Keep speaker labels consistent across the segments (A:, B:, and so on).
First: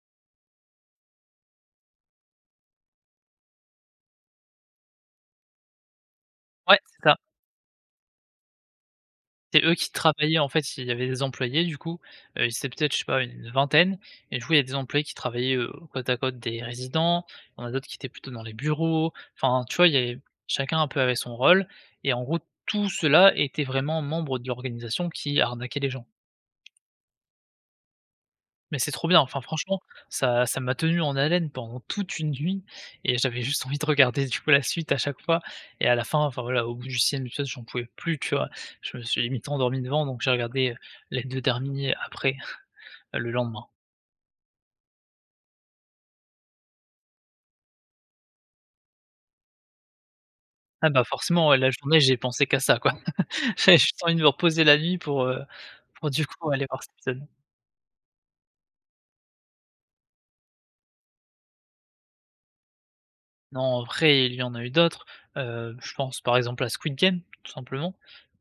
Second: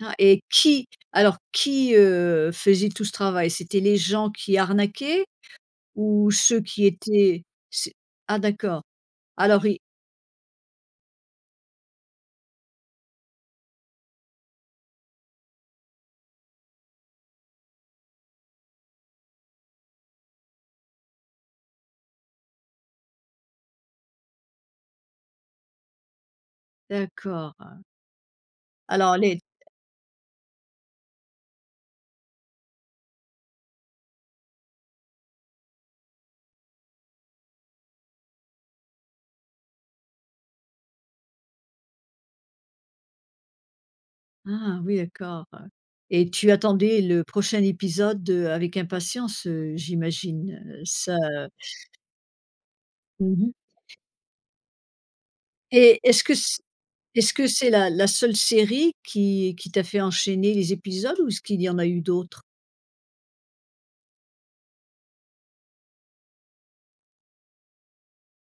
A: Ah, et qui alors qui, heu, faisait tout ce travail? C'était les gens qui arnaquaient ou ceux
B: Ouais
A: qui
B: c'est ça.
A: étaient c'est ah d'accord!
B: C'est
A: Alors
B: eux
A: ils
B: qui travaillaient en fait, il il y avait des employés, du coup, heu, ils étaient peut-être je sais pas, heu, une vingtaine et du coup, il y a des employés qui travaillaient, heu, côte à côte des résidents, il y en a d'autres qui étaient plutôt dans les bureaux, enfin, tu vois, il y avait chacun un peu avait son rôle, et en gros tout ceux là étaient vraiment membre de l'organisation qui arnaquait les gens.
A: D'accord, heu
B: Mais c'est trop
A: alors
B: bien,
A: les
B: enfin, franchement ça ça m'a tenu en haleine pendant toute une nuit et j'avais juste envie de regarder du coup, la suite à chaque fois et à la fin, enfin, voilà au bout du 6e épisode j'en pouvais plus tu vois, je me suis limite endormi devant, donc j'ai regardé, heu, les 2 derniers, après, heu, le lendemain.
A: Ah oui, d'accord, heu et tu attendais le prochain épisode, heu, avec impatience, heu, j'imagine, heu,
B: Ah bah,
A: ça
B: forcément, ouais, la journée j'ai pensé qu'à ça quoi,
A: Mmh mh.
B: j'avais juste envie de me reposer la nuit pour, heu,
A: Et
B: pour
A: est-ce
B: du
A: que
B: coup
A: c'
B: aller voir cet épisode.
A: est-ce que c'est la la seule série qui qui t'a fait enchaîner les épisodes ou est-ce qu'il y en a eu d'autres?
B: Non, en vrai, il y en a eu d'autres, heu, je pense par exemple à Squid Game, tout simplement,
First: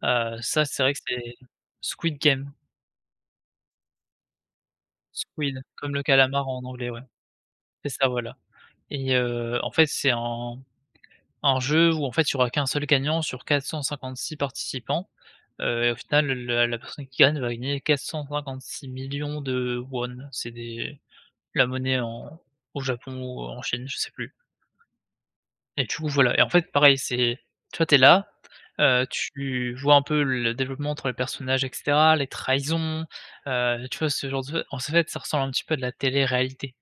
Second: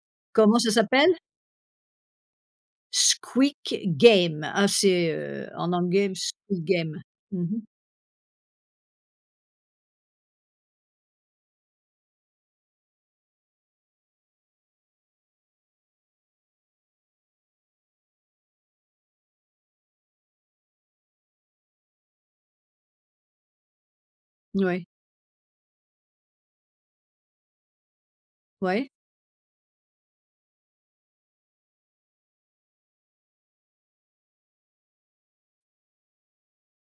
B: heu,
A: Comment
B: ça
A: ça
B: c'est vrai que
A: s'appelle?
B: c'est Squid Game.
A: Squick Game, ah, c'est heu,
B: Squid
A: en
B: comme le
A: anglais,
B: calamar en
A: Squid
B: anglais, ouais,
A: Game. Mmh mh.
B: c'est ça, voilà et heu, en fait c'est un un jeu où, en fait, il y aura qu' 1 seul gagnant sur 456 participants, heu et au final le le la personne qui gagne va gagner 456 000 000 ₩, c'est des la monnaie en au Japon ou en Chine, je sais plus
A: Ouais.
B: et du coup voilà, et en fait pareil, c'est tu vois, tu es là,
A: Ouais.
B: heu, tu vois un peu le développement entre les personnages et cetera, les trahisons, heu, tu vois, ce genre de tru en fait, ça ressemble un petit peu à de la télé-réalité,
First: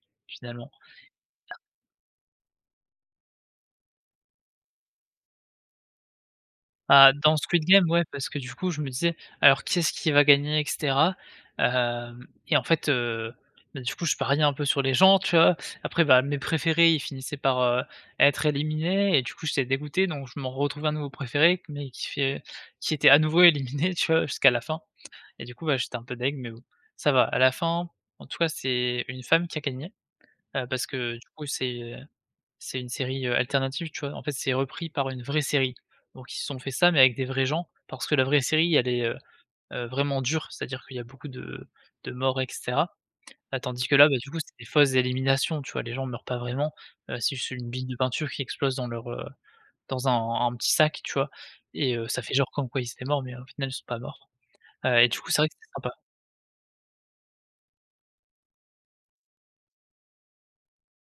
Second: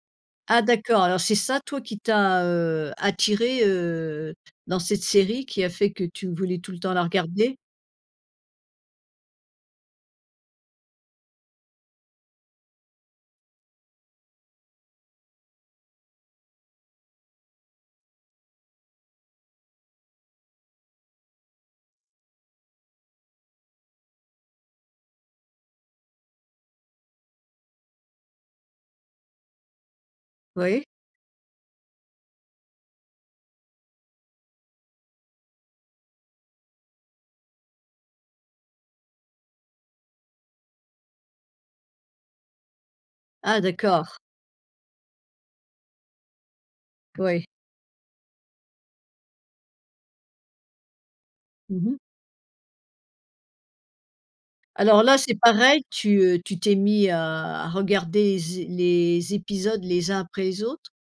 A: Ah
B: finalement.
A: d'accord, alors c'est ça toi, qui t'a, heu, attiré, heu, dans cette série qui a fait que tu voulais tout le temps la
B: Ah, dans
A: regarder?
B: Squid Game, ouais, parce que du coup je me disais: «Alors, qui est-ce qui va gagner?» et cetera, hem et en fait, heu, beh, du coup, je pariais un peu sur les gens, tu vois, après, bah, mes préférés, ils finissaient par, heu, être éliminés et du coup, j'étais dégoûté, donc je m'en retrouvais un nouveau préféré mais qui fait qui était à nouveau éliminé, tu vois, jusqu'à la fin et du coup, bah, j'étais un peu dég mais bon, ça va, à la fin, en tout cas, c'est une femme qui a gagné, heu,
A: Oui.
B: parce que du coup c'est, heu, c'est une série, heu, alternative, tu vois, en fait, c'est repris par une vraie série, donc ils se sont fait ça mais avec des vrais gens parce que la vraie série elle est, heu heu, vraiment dure, c'est-à-dire qu'il y a beaucoup de de morts et cetera,
A: Ah
B: bah, tandis que là, beh,
A: d'accord!
B: du coup, c'est des fausses éliminations, tu vois, les gens meurent pas vraiment, heu, c'est
A: Oui.
B: juste une bille de peinture qui explose dans leur, heu dans un un petit sac, tu vois
A: Mmh
B: et
A: mh.
B: heu, ça fait genre comme quoi ils étaient morts mais au final ils sont pas morts, heu
A: Alors
B: et
A: là,
B: du coup
A: c'est
B: c'est vrai que c'est
A: pareil,
B: sympa.
A: tu, heu, tu t'es mis à à regarder zes les épisodes les uns après les autres?